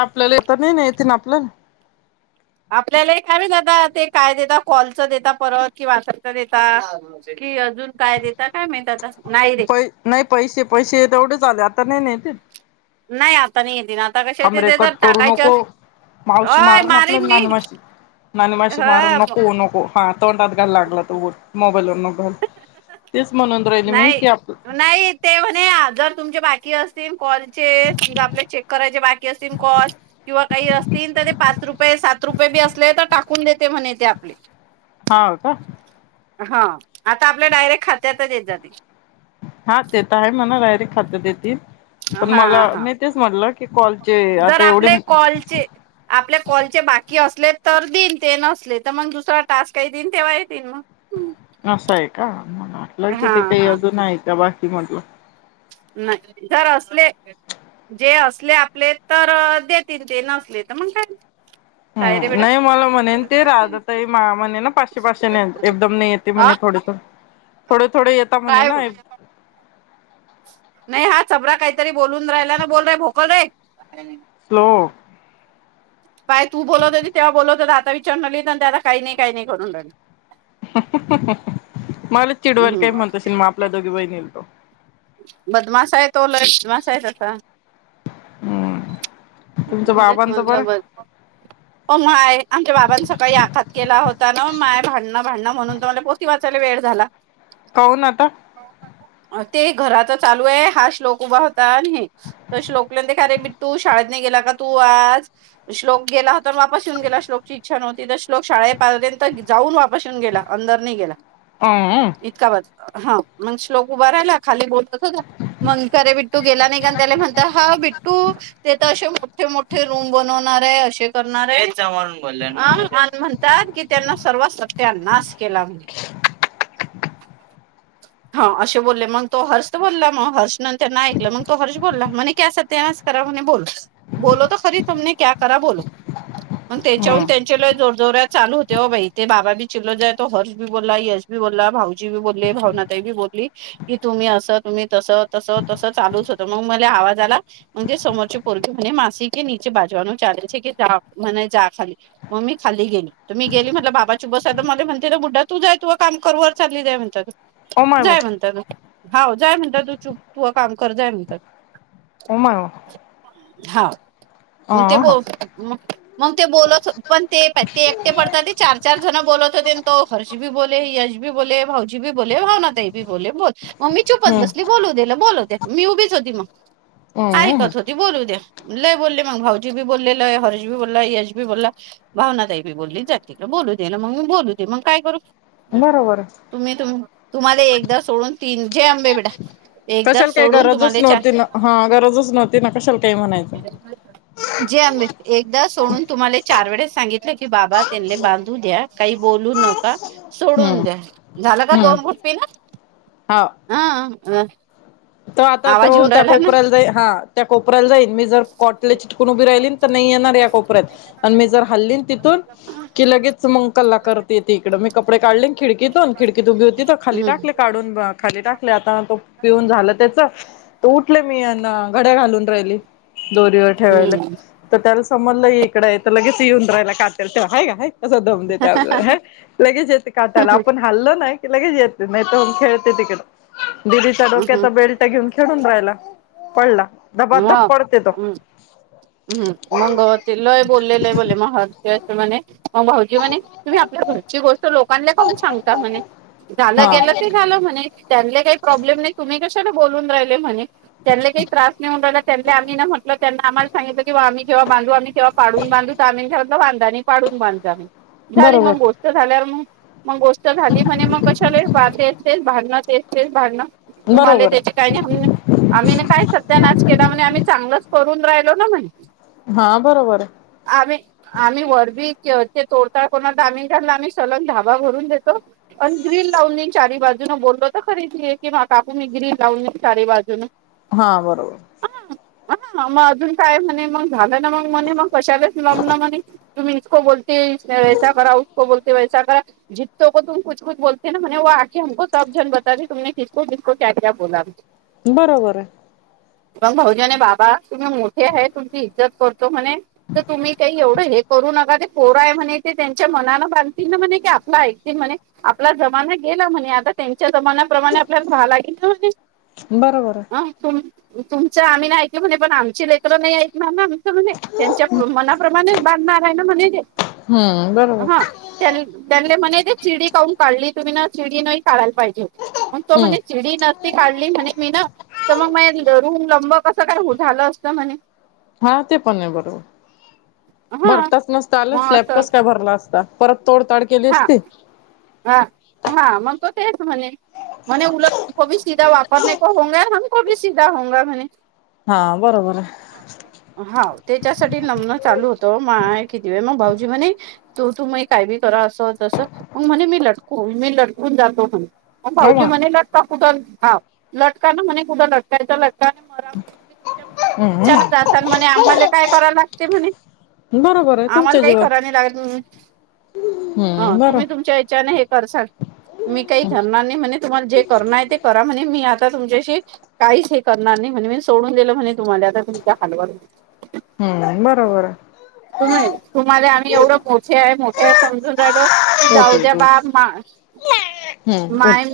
आपल्याला येत नाही नाही येेत ना आपल्याला. आपल्याला एक कायम जात ते काय देताात कॉलचं देता परत कि वासारच देताात कि अजून काय देताात का महीत आता. रे पै नाही पैसे पैसे तेवढे आले आता नाही नाही ते नाही आता नाहीय त ना आता कसे तेिथ थांबरे कट तर करू टाकायचे नको अस ओय मारिन मी आणि माशी मार ह नको नको. हा तोंडात घायला लागला तो मोबाईल व नघाल तेच म्हणून राहिली मी नाही की आप नाही ते म्हणे जर तुमचे बाकी असतील कॉलचे आपल्या चेक करायचे बाकी असतील कॉल किंवा काही असतील तर ते पाच रुपये सात रुपये बी असले तर टाकून देते म्हणे तेे आपले. हा हो का. हा आता आपल्या डायरेक्ट खात्यातच येत जातील. हा ते तर आहे मला डायरेक्ट खातं देतील पण हा मला मी हा तेच म्हटलं की कॉलचे जर आता एवढे आपले कॉलचे आपल्या कॉलचे बाकी असले तर देन ते नसले तर मग दुसरा टास्क काही देईन तेव्हा येतीलन मग हम्म. असं आहे का मला वाटलं की ते काही हा अजून आहे त्या बाकीमधलं नाही जर असले जे असले आपले तर देतील ते नसले तर मण काय ह काय रे बेटा नाही मला म्हणेन ते राधा तई मा म्हणे ना पाचशे पाचशे एकदम नाहीेत. अ म्हणे थोडे थो थोडे थोडे येतात म्हणे काय ना. नाही हा चपड काहीतरी बोलून राहिला ना बोल र भोकल रे. स्लो. पाय तू बोलत तेव्हा बोलत हो आता विचार राहिली ते आता काही नाही काही नाही करून राहील. मला चिडवायल काय हम्म म्हणताशेल मग आपला दोघी बाहिना तो बदमास आहे ती लई बदमासा आहे तसा हम्म मी तुमचं तेच बाबांचं बरं म्हटलं [unintelligible] हो माय आमच्या बाबांनी सकाळी आखात केला होता ना माय भांडणं भांडणं म्हणून तुम्हाला पोती वाचायला वेळ झाला. कवून आता. ते घराचा चालू आहे हा श्लोक उभा होता आणि हे त श्लोक ले [unintelligible] अरे मीठ तू शाळेत नाही गेला का तू आज? श्लोक गेला होता वापस येऊन गेला श्लोकची शिक्षण होती त श्लोक शाळेपर्यंत जाऊन वापासून गेला अंदर नाही गेला. [unintelligible] इतका ब हा मग श्लोक उभा राहिला खाली बोलत [unintelligible] मग खरे बिट्टू गेला नाही का त्याला म्हणत हा बिट्टू. ते तर असे मोठे मोठे रूम बनवणार आहे असे करणार आहे [unintelligible] आ आणि म्हण तात की त्यांन सर्व सत्यानाश केला. हा असे बोलले मग तो हर्ष तर बोलला मग हर्ष न त्यांना ऐकलं म तो हर्ष बोलला म्हणे कया सत्यास. तरा म्हणे बोल, बोलवतो खरी तुमने क्या करा बोल, हम्म त्याच्याहुन त्या चि लय जोर जोरत चालू होते हो बई ते बाबा बी चिलो जायो हर्ष बी बोला, यश बोलला, भाऊजी बोलले, भावना तई बी बोलली की तुम्ही असं तुम्ही तस तस तस चालूच होत मग मले आवाज आला म्हणजे समोरचे [unintelligible] मग मी खाली गेली, तर मी गेली म्हटलं बाबाची बस मला म्हणते ना बुढा तू जाय तू काम करवर चालली जाय म्हणतात. ओ माय जाय गॉड म्हणतात, हाव जाय म्हणतात तू चूप, तू काम कर जाय म्हणतात. उमा. हा. म ते ब मग ते बोलत पण ते ते एकटे पडतात ते चार. चार जण बोलत होते न तो हर्ष बी बोले, यश बी बोले, भाऊजी बी बोले, भावना ताई बी बोले, बोल. म मी चुपच हम्म बसली बोलु दे हिलं बोलुदे मी उभीच होती म, हम्म ऐकत होते. ती बोलू दे, लई बोलले मग भाऊजी बी बोलले लई हर्ष बी बोला, यश बी बोला. भावना ताईबी बोलली जाति का बोलू दे ना मग मी बोलू दे मग काय करू? बरोबर. तुम्ही तुम, तुम्हाला एकदा सोडून तीन जय आंबे बेटा. एकदा कशाल काही सोडून गरजच तुम्हाला चार नव्हती ना हा गरजच नव्हती ना कशाल काही म [unintelligible] जय आंबे एकदा सोडून तुम्हाला चार वेळेस सांगितलं की बाबा त्यानले बांधू द्या. काही बोलू नका, सोडून हम्म द्या. झालं का हम्म दोन गुट पीन, हं ह. त आता आवाज तो येऊन त्या राहिला ना कोपऱ्याला जाई हा. त्या कोपऱ्याला जाईन मी जर कॉटले चिटकून उभी राहिलीन तर नाही येणार या कोपऱ्यात. आणि मी जर हल्लीन तिथून. की लगेच मग कला करत येते इकडे मी कपडे काढले खिडकीतून खिडकीत उभी होती त खाली टाक. हम्म ले काढून खाली टाकले आता, तो पिऊन झाल त, उठले मी अन घड्या घालून राहिली, दोरीवर ठेवायला. तर त्याला समजलं हि इकडे आहे तर लगेच येऊन राहायला कातेल तेव्ह आहे का. कसं दम देत अगं हे, लगेच येत काटाला आपण खाल्लं नाही कि लगेच येते नाही तर खेळते तिकड, दिदीच्या डोक्यात हम्म बिलट्या घेऊन खेळून राहिला, पडला. म, धबाधब पडते तो हम्, हम्म मग ते लई बोलले लई बोले म हाज ते अशी म्हणे, म भाऊजी म्हणे तुम्ही आपल्या घरची गोष्ट लोकांना काऊन सांगता म्हणे. झालं हा गेलं ते झालं म्हणे त्यांले काही प्रॉब्लेम नाही तुम्ही कशाला बोलून राहिले म्हणे, त्यानले काही त्रास नय होऊन राहिला त्या म्हटले आम्ही न म्हटल त्यांना आम्हाला सांगीतल कि आम्ही जेव्हा बाधू आम्ही तेव्हा पाडून बांधू त आम्ही म्हटलं बांधा आणि पाडून बांध जा, झाली बरोबर बो झाल्यावर म, म गोष्ट झाली म्हणे मग कशाला ते तेच भडणं तेच तेच भडणं. तुम्हाला बरोबर त्याची आहे काही नाही, [unintelligible] आम्ही ना काय स सत्यानास केला मने आम्ही चांगलंच करून राहिलो ना म्हण हा बरोबरये. आम्ही. आम्ही वरबी ते तोडताळ कोोणा दामी घालला आम्ही सलग ढाबा भरून देतो आणि ग्रीन लाउली चारी बाजू न बोललो तर खरीदी आहे की म कापू मी ग्रीन लाउली चारी बाजू न हा बरोबर ह मग अजून काय म्हणे मग झालं ना मग म्हणे मग कशालाच लाम ना म्हणे तुम्ही इतकं बोलता वै करासको बोलते वैस करा जित्ो तुम कुछ कुछ बोलते ना व आखेमको सब जन बते तुमने कसको जसको क्या क्या बोला बरोबर आहे पग भाहजने बाबा तुम्ही मोठे आहे तुमची इज्जत करतो म्हणे तर तुम्ही काही एवढं हे करू नका ते पोरा आहे म्हणे ते त्यांच्या मनान बांती ना म्हणे क आपला ऐकतील म्हणे आपला जमाना गेला म्हणे आता त्यांच्या जमान्या प्रमाणे आपल्याला व लागेल ना बरोबर आहे म्हणजे तु तुमचं आम्ही नाही ऐकलं म्हणे पण आमची लेखल नाही क ना ना णे त्यांच्या मनाप्रमाणेच बांधणारय ना म्हणे हम्म हा बरोबर त्यां म्हणे ते चिडी काढून काढली तुम्ही ना चिडी न काढायला पाहिजे मण तो हम्म म्हणे िडी नसती काढली म्हणे मी ना तर मग म रूम लंब कसं काय झालं असत म्हणे हा ते पण आहे बरोबर हा भरताच नसत आलं मग स्लॅब असं कस काय भरला असता परत तोड तड हा हा हा मग तो तेच म्हणे म्हणे उल कोी सीधा वापरने को होगा हमक भी सीधा होगा म्ह हा बरोबर आहे हा त्याच्यासाठी नम्न चालू होतो मा किती वे मग भाऊजी म्हणे तो तू म काय ब अस मग म्हणे मी लटकू मी लटकून जातो म्ह हो भाऊजी मग म्हणे ल कुठ हा लटका ना म्हणे कुठं लटकायचा लटका मरा म्हण याच्यानच हम्म असात म्हणे आम्हाला काय कराव लागते म्हणे बरोबर आहे आम्हाला तुमचं काही जेवण करा नाही लागल हम्म ह बरो तुम्ही तुमच्या हच्याने हे कर मी काही कररणार नाही म्हणजे तुम्हाला जे करणार आहे ते करा म्हणजे मी आता तुमच्याशी काहीच हे करणार नाही म्हणे मी सोडून दिलं म्हणे तुम्हाला आता तुमच्या हलवर हम् बरोबर तुम्ही तुम्हाला आम्ही एवढं मोठे आहे मोठे आहे समजून राहिलो जाऊ उठ द्या उठ उठ बाप मा हम्म माय उठ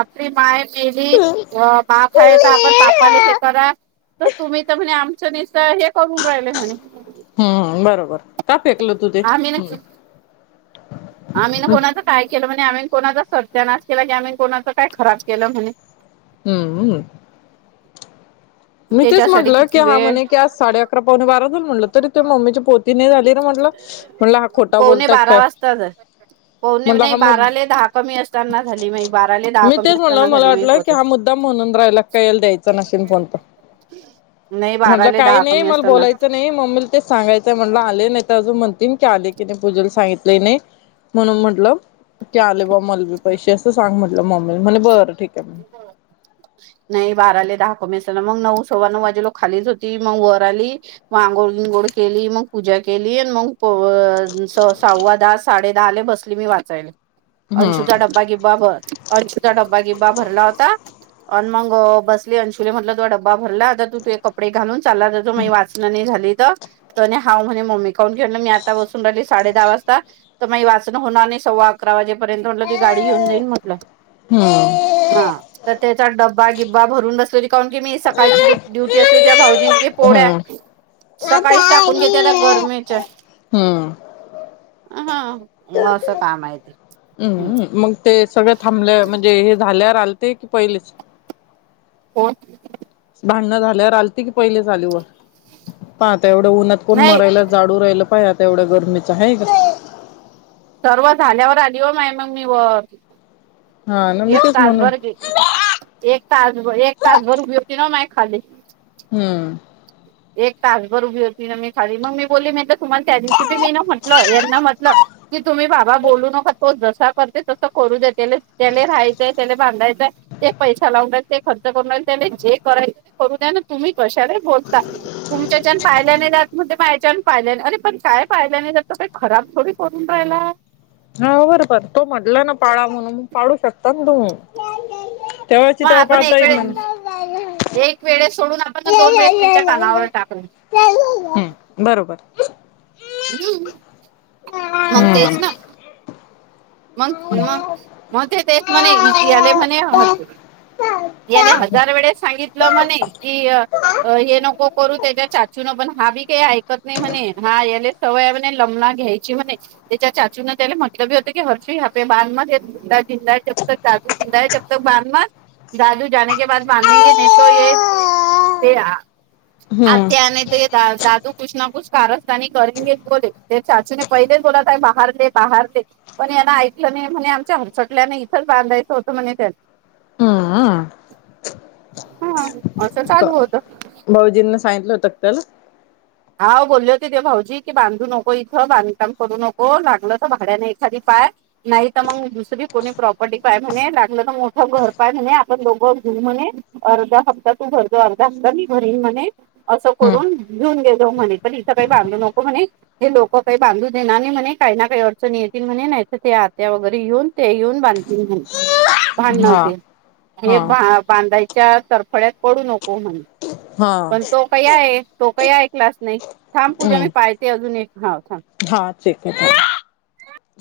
आपली माय मेली बा खायचा आपण बापले हे करा तर तुम्ही तर म्हणे आमच्या नि हे करून राहिलंय म्हणे हम्म बरोबर का फेकल तू ते आम्ही ना हम् आम्ही ना कोणाचं काय केलं म्हणे आम्ही कोणाचा सर्चा नास केला की आम्ही कोणाच काय खराब केलं म्हणे हम्म हम्म मी तेच त्याच्यासाठी म्हटलं की किती हा वेळ म्हणे की आज साडे अकरा पाहणे बारा जाऊल म्हटलं तरी ते मम्मीचे पो तिने झाली ना म्हटलं म्हटलं हा खोटा बोलताय काय को म्हणला नाही हा मु बाराला मी दहा कमी असताना झाली नाही बाराले दहा कमी तेच म्हणलं असताना मला झाली मी की पोहोचत. हा मुद्दा म्हणून राहिला काल द्यायचा नशशीन फणत नाही म्हटलं बाराले काही दहा नाही कमी मला असताना. बोलायचं नाही नाही मम्मीला ते सांगयंय म्हणला आले नाही अजून म्हणतील की आले की नाही पूजेला सांगितले नाही म्हणून म्हटलं की आले ब मल बी पैसे असं सांग म्हटलं मम्मी म्हणे बरं ठीक आहे म नाही बारा आले दहा क मेस मग नऊ सव्वा नऊ वाजे लोक खालीच होती मग वर आली मग आंघोळ विंगोळ केली मग पूजा केली आणि मग सव्वा दहा साडे दहाले बस ी वाचाल हम्म अंशूचा डबबा किबा बत अ तुा डबा गिब्बा भरला होता आणि मग बसले अंशुले म्हटल तो डबा भरला आता तू त कपडे घालून चालला ज जो वाचना नाही झाली तर तर हा म्हणे मम्मी काहुन घेऊन मी आता बसून राहिली साडे दहा वाजता. तर मग वाचनं होणार नाही सव्वा अकरा वाजेपर्यंत म्हटलं त गाडी घेऊन जाईन म्हटलं. हं. हा. तर त्याचा डब्बा गिब्बा भरून बसलेली काहुन की मी सकाळची डु डुटी असली तेव्हा भाऊजींचे पोड्या हम्म - - सकाळीच टाकून घेते आता गरमेच्या. हम्म. हा. म असं काम आहे ते. हम् मग ते सगळं थांबलं म्हणजे हे झाल्या आलते की पहिलेच. होय. भांडणं झाल्यावर आलती की पहिले चाली वर? पहा आता एवढं उन्हात कोण नाही मरायला जाडू राहिलं पाहिता एवढ्या गरमीचं आहे का. सर्व झाल्यावर आली व माय मग मी व हा ना मी एक तेच म्हणून तासभर [unintelligible] एक तासभर, एक तासभर उभी होती ना माय खाली. हम्म. [inaudible] एक तासभर उभी होती ना मी खाली मग मी बोलली म्हटलं तुम्हाला त्या दिवशी बी मी ना म्हटलं यांना म्हटलं. की तुम्ही बाबा बोलू नका. तो जसा करते तसं करू दे. त्याले त्याला राहायचंय. त्याला बांधायचंय ते पैसा लावूनल ते खर्च करून त्या जे करायच ते करू द्या ना तुम्ही कशाला बोल ता. तुमच्यान पाहिल्या नाही दत मग ते मायच्यान पाहिल्या नाही अरे पण काय पाहिय नाही द तर काही खराब थोडी करून राहिलायं. हा बर बर तो म्हटला ना पाळा म्हणून मग पाडू शकता ना तुम्ही. तेव्हाची मग आपण एक वेळे त्या्हा [unintelligible] एक वेळेस सोडून आपण दोन वेळेस त्यांच्या कानावर टाकल. हं. बरोबर. हम्. मग तेच हम्म ना. मग मग मग ते तेच [unintelligible] याले म्हणे ह द याले हजार वेळे सांगितलं म्हणे कि अ हे नको करू त्याच्या चाचूनं पण. हा बी काही आय - - कत नाही म्हणे हा याले सवय म्हणे लमना घ्यायची म्हणे. त्याच्या चाचू न त्याला मटलब होते की हर्ष हापे [unintelligible] मत जिंदा जिंदा जब तक सादू जिंदा आहे तब तक बांध मगं. दादू जाने के बाध बांधेंगे नही तो ये तेरा. आ हम्म त्याने येत दादू कुछ ना कुछ कारस्थानी करेगे. बोले ते चाचूने पहिलेच बोलाता. बाहेर दे. बाहेर दे. पण याना ऐकलं नाही म्हणे आमच्या हलचटल्याने इथंच बांधायचं होतं म्हणे त्यां - - हम्म. हा. असं चालू होत. भाऊजींना सांगितलं होतं तर हा बोलले होते ते भाऊजी की बांधू नको इथं बांधकाम करू नको. लागलं तर भाड्याने एखादी पाहाय. नाही तर मग दुसरी कोणी प्रॉपर्टी पाय म्हणे. लागलं तर मोठं घर पाय म्हणे. आपण लोघं घेऊ म्हणे. अर्धा हप्ता तू भरतो. अर्धा हप्ता मी भरीन म्हणे असं करून हम्म घिऊन घे तो म्हणे. पण इंथ काही बांधु नको म्हणे. हे लोक काही बांधू देणार नाही म्हणे. काही ना काही अडचणी येतील म्हणे. नाहितर ते आत्या वगैरे येेऊन - - ते येऊन बांधतील म्हणे. भांडण हा होते. हे हा बा बांधायच्या तडफड्यात पडू नको म्हणे. हा पण तो काही आहे तो काही ऐकलाचं नाही. थांब पूजा मी हम्म. पाय - - ते अजून एक. हो थांब. हा. [unintelligible]